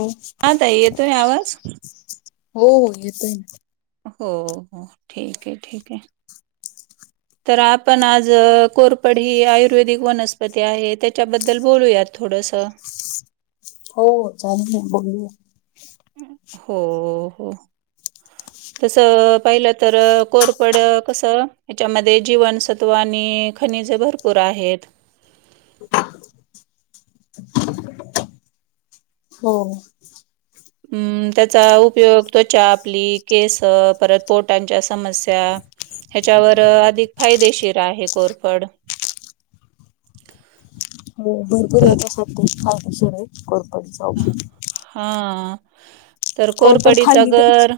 हो. हा ताई येतोय आवाज. हो हो येतोय ना. हो हो ठीक आहे ठीक आहे. [unintelligible] तर आपण आज कोरपड ही आयुर्वेदिक वनस्पती आहे, त्याच्याबद्दल बोलूयात. थोडंस. हो, चालेल आहे बोलूया. हो, हो. [unintelligible] तसं पाहिलं तर कोरपड कस याच्यामध्ये जीवनसत्त्व आणि खनिज भरपूर पुर आहेत. हो. हम्म, त्याचा उपयोग त्वचा, आपली केसं, परत पोटांच्या समस्या ह्याच्यावर अधिक फायदेशीर आहे कोरफड. [unintelligible] हो, त भरपूर याच्या साठी फायदे शीर आहे कोरपडीचा उपयोग. हा, तर कोरफड कोरपडीचा खाल्ली तरी गर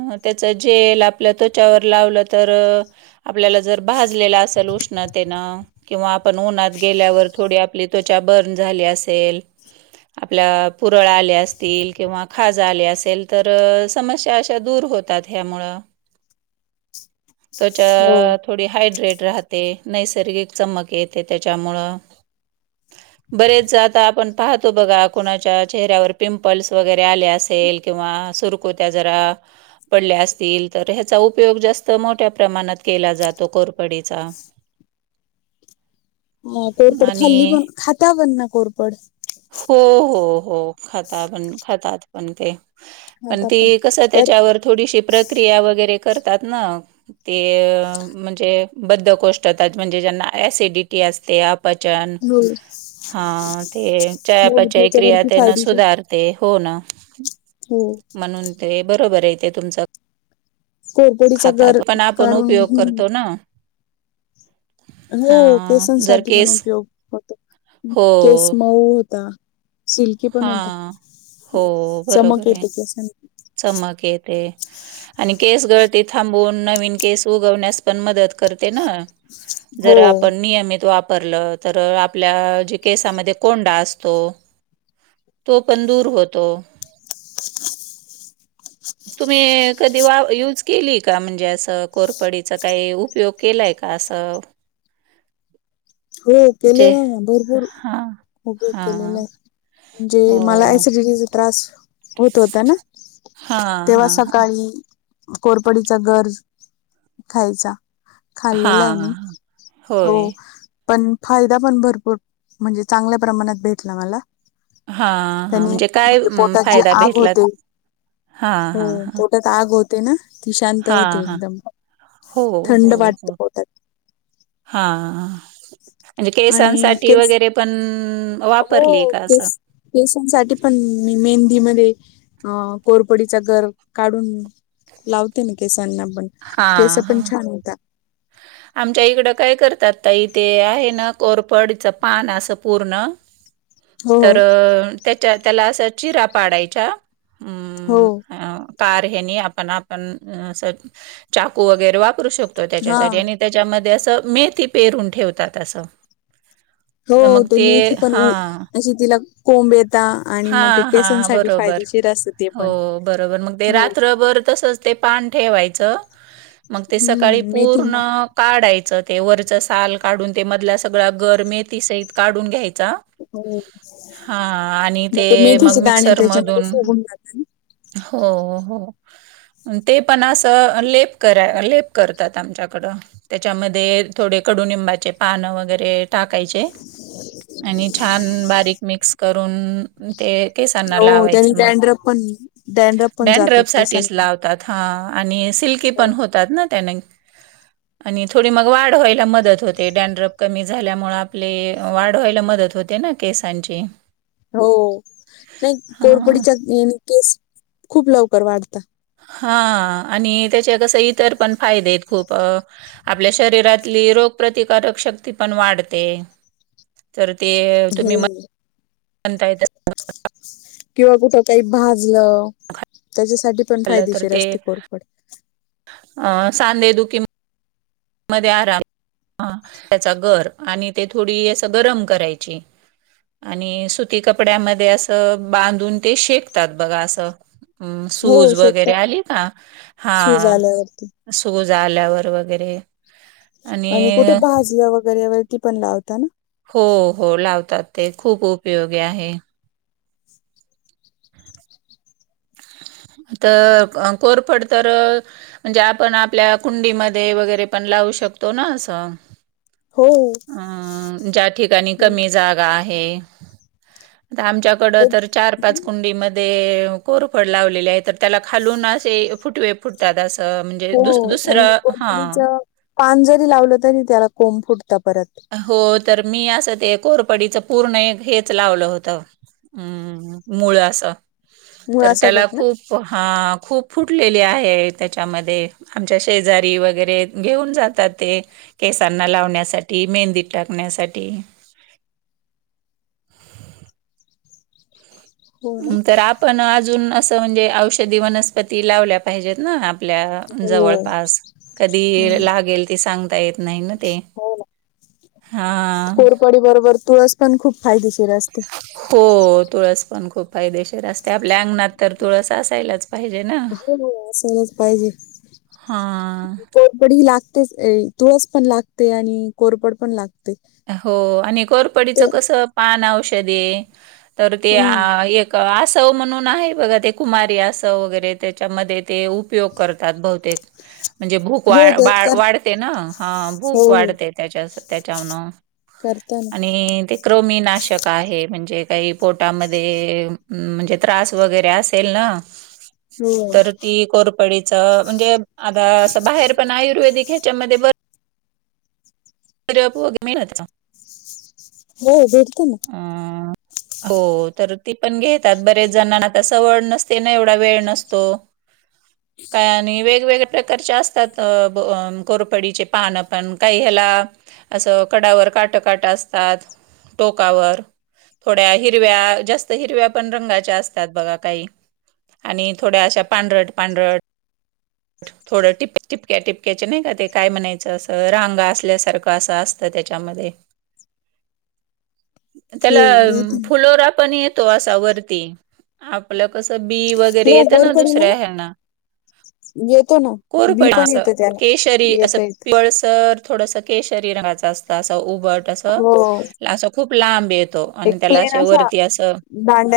अ, त्याच जेल आपलं त्वचावर लावलं तर आपल्याला जर भाजलेला असेल उष्णतेनं किंवा आपण उन्हात गेल्यावर थोडी आपली त्वचा बर्न झाली असेल. आपल्या पुरळ आले असतील, किंवा खाज आले असेल, तर समस्या अशा दूर होतात. यामुळ! [inaudible] त्वचा हो थोडी हायड्रेट राह ते, नैसर्गिक चमक येते त्याच्यामुळं. बरेच आता आपण पाहतो बघा कुणाच्या चेहऱ्यावर पिंपल्स वगैरे आले असेल किंवा सुरकूत्या जरा पडल्या असतील, तर ह्याचा उपयोग जास्त मोठ्या प्रमाणात केला जातो कोरपडीचा. कोरपड खाल्ली आणि पण, खाता पण ना कोरपड? हो हो हो खात पण, खातात पण ते. पण खाता ती कसं तर त्याच्यावर थोडीशी प्रक्रिया वगैरे करतात ना. ते म्हणजे बद्धकोष्टातच म्हणजे ज्यांना ॲसिडिटी असते आप पचन हो हां ते चया हो पचय क्रिया त्याच्यावरती तेना फायदेशीर सुधार ते, हो ना. हो! म्हणून ते बरोबर आहे ते तुमचं. कोरपडीचा गर खातात पण आपण उपयोग काढून करतो ना हो हा जर केसांसाठी पण केस उपयोग होतो हो केस मऊ होता. सिल्की पण हा होता हो चमक बरोबर आहे येत केसांना. चमक येते. आणि केस गळती थांबवून, नवीन केस उगवण्यास पण मदत करते ना! हो जर आपण नियमित वापरल तर आपल्या जे केसामध्ये कोंडा असतो! तो पण दूर होतो. [unintelligible] तुम्ही कधी वा युज केलीय का म्हणजे असं कोरपडीचा काही उपयोग? केलंय का असं? हो जे केलेना ना भरपूर! हां, उपयोग हां, केलेला आहे म्हणजे हो. मला एसिडिटीचा त्रास होत होता ना हां, तेव्हा हां, सकाळी कोरपडीचा गर खायचा. खाल्लेलं आहे हां, मी हां, हो. होय. पण फायदा पण भरपूर म्हणजे चांगल्या प्रमाणात भेटला मला. हा हा त्यांनी म्हणजे काय पोटात जी फायदा आग होते भेटलात? हां हो हां हां! पोटात आग होते ना ती शांत हां, होते हां, एकदम थंड वाटत पोटात. हा म्हणजे आणि केसांसाठी केस वगैरे पण वापरली का असं? केसान साठी पण मी मेहंदी मध्ये अ कोरपडीचा गंर काढून लावते ना केसांना पण. हा केस हा! पण छान होता आमच्या इकडं काय करतात ताई इथे आहे ना कोरपडचं पान असं पूर्ण [inaudible] हो तर त्याच्या त्याला असं चिरा पाडाच्या हो! कार हेनी आपण आपण चाकू वगैरे वापरू शकतो हा त्याच्यासाठी आणि त्याच्यामध्ये असं मेथी पेरून ठेवतात असं. हो तर मग ते मेथी पण हां, अशी तिला कोंबेत आणि मग ते हां, हां, केसांसाठी बरोबर. फायदेशीर असते. हो बरोबर मग ते रात्रभर तसच ते पान ठेवायचं मग ते सकाळी हम्म मेथी पूर्ण मग काढायचं ते वरचं साल काढून ते मधला सगळा गर मेथी सहित काढून घ्यायचा हो हा आणि मग ते मेथीचे मग दाणे मिक्सर त्याच्यामध्ये मधून सोगून जातात ना. हो हो ते पण अस तर लेप करा लेप करतात आमच्याकडं त्याच्यामध्ये थोडे कडुनिंबाचे पान वगैरे टाकायचे आणि छान बारीक मिक्स करून ते केसांना हो त्यानी लावायचं मग डॅनड्रप पण डॅनड्रप पण जातो डॅनड्रफ साठीच केसांना लावतात हा आणि सिल्की हो पण होतात ना त्यान [inaudible] आणि थोडी मग वाढवायला मदत होते डॅनड्रप कमी झाल्यामुळे आपले वाढवायला मदत होते ना केसांची हो नाही हां कोरपडीचा केस खूप लवकर वाढत हा आणि त्याचे कस इतर पण फायदे आहेत खूप अ आपल्या शरीरातली रोगप्रतिकारक शक्ती पण वाढते तर ते हो तुम्ही म्हणताय किंवा कुठ काही भाजलं त्याच्यासाठी पण खाल्लं तर फायदेशीर ते असते कोरपड अ सांधे दु किं मध्ये आराम त्याचा गर आणि ते थोडी अस गरम करायची आणि सुती कपड्यामध्ये असं बांधून ते शेकतात बघा असं हम् हो सूज वगैरे शेकताना आली का हा सूज आल्यावरती सूज आल्यावर वगैरे आणि कुठे भाजी वगैरे व ती पण लावता ना हो हो लावतात ते खूप उपयोगी आहे आता कोरपड तर म्हणजे आपण आपल्या कुंडीमध्ये वगैरे पण लावू शकतो ना असं हो. अ ज्या ठिकाणी कमी जाग आमच्याकड एक तर चार पाच कुंडी म कोरफड लावलेले आहे तर त्याला खालून फुटवे पुरत तसं म्हणजे हो दु आणि दुसरं हा कोरफडीचं पान जरी लावलं तरी त्याला कोंब फुटत परत हो तर मी असं ते कोरपडीच पूर्ण एक हेच लावलं होतं हम्म मूळ असं तर त्याला मुळासकट ना? खूप हा खूप फुटलेली आहे त्याच्यामध्ये आमच्या शेजारी वगैरे घेऊन जातात ते केसांना लावण्यासाठी टी मेहंदीत टाकण्यासाठी हो ना. तर आपण अजून असं म्हणजे औषधी वनस्पती लावल्या पाहिजेत ना आपल्या हो जवळपास हम्म कधी लागेल ते सांगता येत नाही ना ते. हो ना हां. कोरपडी बरोबर तुळस पण खूप फायदेशीर असते हो तुळस पण खूप फायदेशीर असते आपल्या अंगणात तर तुळस असायलाच पाहिजे ना हो हो असालाच पाहिजे हां. कोरपडी लागतेच तुळस पण लागते आणि कोरपड पण लागते हो आणि करपडीचं ते कस पान औषधे तर ते हम्म एक आव म्हणून आहे बघा ते कुमारी असव वगैरे त्याच्यामध्ये ते उपयोग करतात बहतेक म्हणजे भूक वा हो वा त्यात कर वाढते ना हा हो भूक वाढते त्याच्या त्याच्यान करतना ते क्रनाशक आहे म्हणजे काही पोटामध्ये म्हणजे त्रास वगैरे असेल ना. [inaudible] तर ती कोरपडीच म्हणजे आता अस बाहेर पण आयुर्वेदिक ह्याच्यामध्ये भर [unintelligible] हो भेटते ना. हो तर ती पण घेतात. बरेच जणांना आता सवळ नसते ना. एवढा वेळ नसतो. [unintelligible] का आणि वेगवेगळ्या प्रकारच्या असतात. ब कोरपडीचे पानं पण काही ह्याला असं कडावर काट काट असतात. टोकावर. थोड्या हिरव्या, जास्त हिरव्या पण रंगाच्या असतात बघा, काही. आणि थोड्या अशा पांढरट, पांढरट. थोडं टिपक्या- टिपक्याचे नाही का ते? काय म्हणायचं. असं रांगा असल्यासारखं. असं, असतं त्याच्यामध्ये. हो त्याला राहते ना. फुलोरा पण येतो, असा वरती आपलं कसं बी वग वगैरे हो येत ना कोरपडीला दुसऱ्या ह्यांना. येतो ना बी पण कोरपडीच, येतं त्याला केशरी अस, येत येत. पिवळसर थोडस केशरी रंगाच असतं. असं उबट असं, हो असं खूप लांब येतो. एक आणि त्याला प्लेन असे असा वरती असं,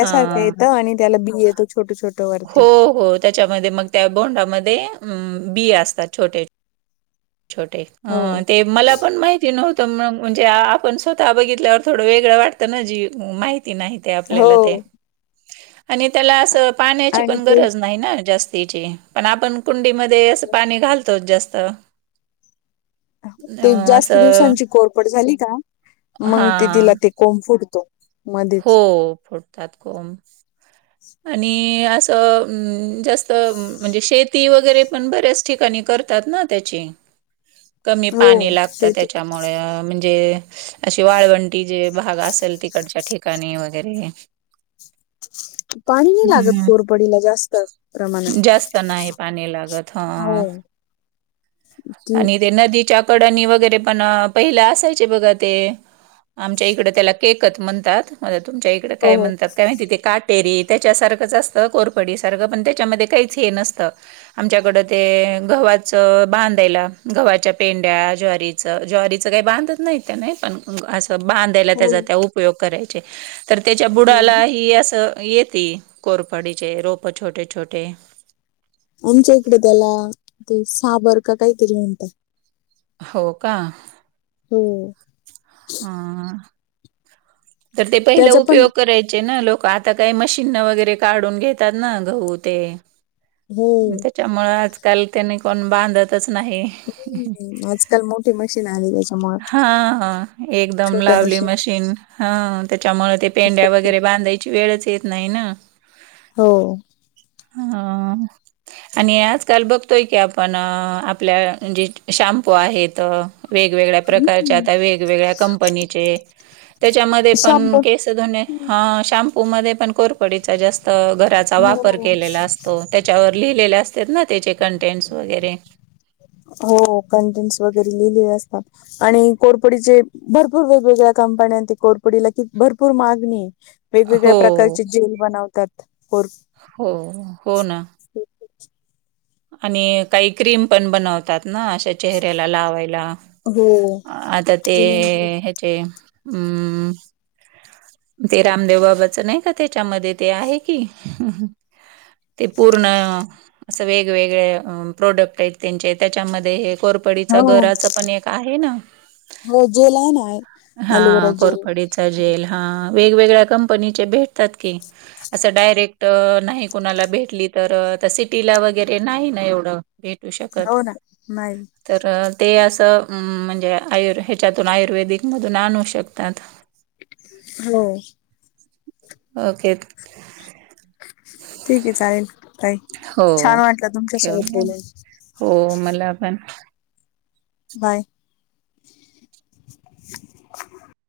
हा, येतं आणि त्याला बी येतं छोटं छोटं वरती हो- हो. त्याच्यामध्ये मग त्या बोंडामध्ये, अ बि असतात. छोटे छोटे. हो हं, ते मला पण माहिती नव्हत. म्हणजे आपण स्वतः बघितल्यावर थोडं वेगळं वाटतं ना. जी माहिती नाही ते हो आपल्याला ते. त्या अस पाण्याची आणि पण ते गरज नाही ना जास्तीची. पण आपण कुंडीमध्ये ते असं, पाणी घालतोत जास्त. ते अं, जास्त असं दिवसांची कोरपड झाली का. मंग ते हां. तिला ते कोंब फुटतो. हो. मध्येच फुटतात कोंब. आणि असं, जास्त म्हणजे शेती वगैरे पण बऱ्याच ठिकाणी करतात ना, त्याची. कमी हो पाणी लागत. शेतीत त्याच्यामुळे, म्हणजे अशी वाळवं ती जे भाग असेल, तिकडच्या ठिकाणी वगैरे. [inaudible] पाणी नाही लागत हं, कोरपडीला जास्त जास्त नाही प्रमाणात. पाणी लागत. हो. हां ती आणि ते नदीच्या कडणी वगैरे पण. पहिला असायचे बघा ते आमच्या इकड त्याला, केकत म्हणतात. तुमच्या इकडे हो काय म्हणतात, काय माहिती. ते का टेरी त्याच्यासारखंच असतं. कोरपडीसारखं पण त्याच्यामध्ये काहीच हे नसतं. आमच्याकडं ते, गव्हाचं बांध यला. गव्हाच्या पेंड्या, ज्वारीचं, ज्वारीच काही बांधत नाही त्या नाही पण असं बांधायला हो त्याचा हो त्या उपयोग करायचे. तर त्याच्या हो बुडाला ना. ही असं येती. कोरपाडीचे रोप, छोटे- छोटे. आमच्या इकडे त्याला, ते साबर का काहीतरी म्हणतात. हो, का. हो. ह. तर ते, त्याचा पहिलं पण उपयोग करायचे ना लोकं. आ आता काय मशीनन वगैरे काढून घेतात ना. गहू ते हो त्यामुळे, आजकाल त्यानी कोण बांधतच नाही. हम्म, आजकाल मोठी मशीन आलीय हा, हा एकदम लावली मशीन. हा. त्याच्यामुळे, ते पेंड्या वगैरे हो. बांधायची वेळच येत नाही ना. हो. हां. आणि आजकाल बघतोय की आपण आपल्या जे शॅम्पू आहेत. वेगवेगळ्या प्रकारचे आता वेगवेगळ्या कंपनीचे त्याच्यामध्ये पण शंभर तसा हां शाम्पू मध्ये पण कोरपडीचा जास्त गराचा वापर हो. केलेला असतो. त्याच्यावर लिहिलेले असत्यात ना त्याचे कंटेंटस वगैरे. हो कंटेंट्स वगैरे लिहिलेले असतात. आणि कोरपडीचे भरपूर वेगवेगळ्या कंपन्या ते कोरपडीला कि भरपूर मागणी वेगवेगळ्या हो प्रकारचे जेल बनवतात खुप हो. हो ना. आणि काही क्रीम पण बनवतात ना अ ते चेहऱ्याला लावायला हो. आता ते ते हम ते रामदेव बाबाच नाही का त्याच्यामध्ये ते आहे की ते पूर्ण असं वेगवेगळे अ प्रोडक्ट आहेत त्यांचे त्याच्यामध्ये हे कोरपडीचा हो गराच पण एक आहे ना हो जेल आहे ना एलोवेरा हां जेल कोरपडी चा जेल हां वेगवेगळ्या कंपनीचे भेटतात की. असं डायरेक्ट नाही कुणाला भेटली तर अ त्या सिटीला वगैर वगैरे नाही ना एवढ भेटू शकत. हो ना नाही. तर ते असं म्हणजे आयुर ह्याच्यातून आयुर्वेदिकमधून आणू शकतात. हो. ओके. ठीक आहे चालेल ताई हो, छान वाटलं तुमच्या सोबत ठेवूया. बोलून. हो मला पण बाय. [inaudible]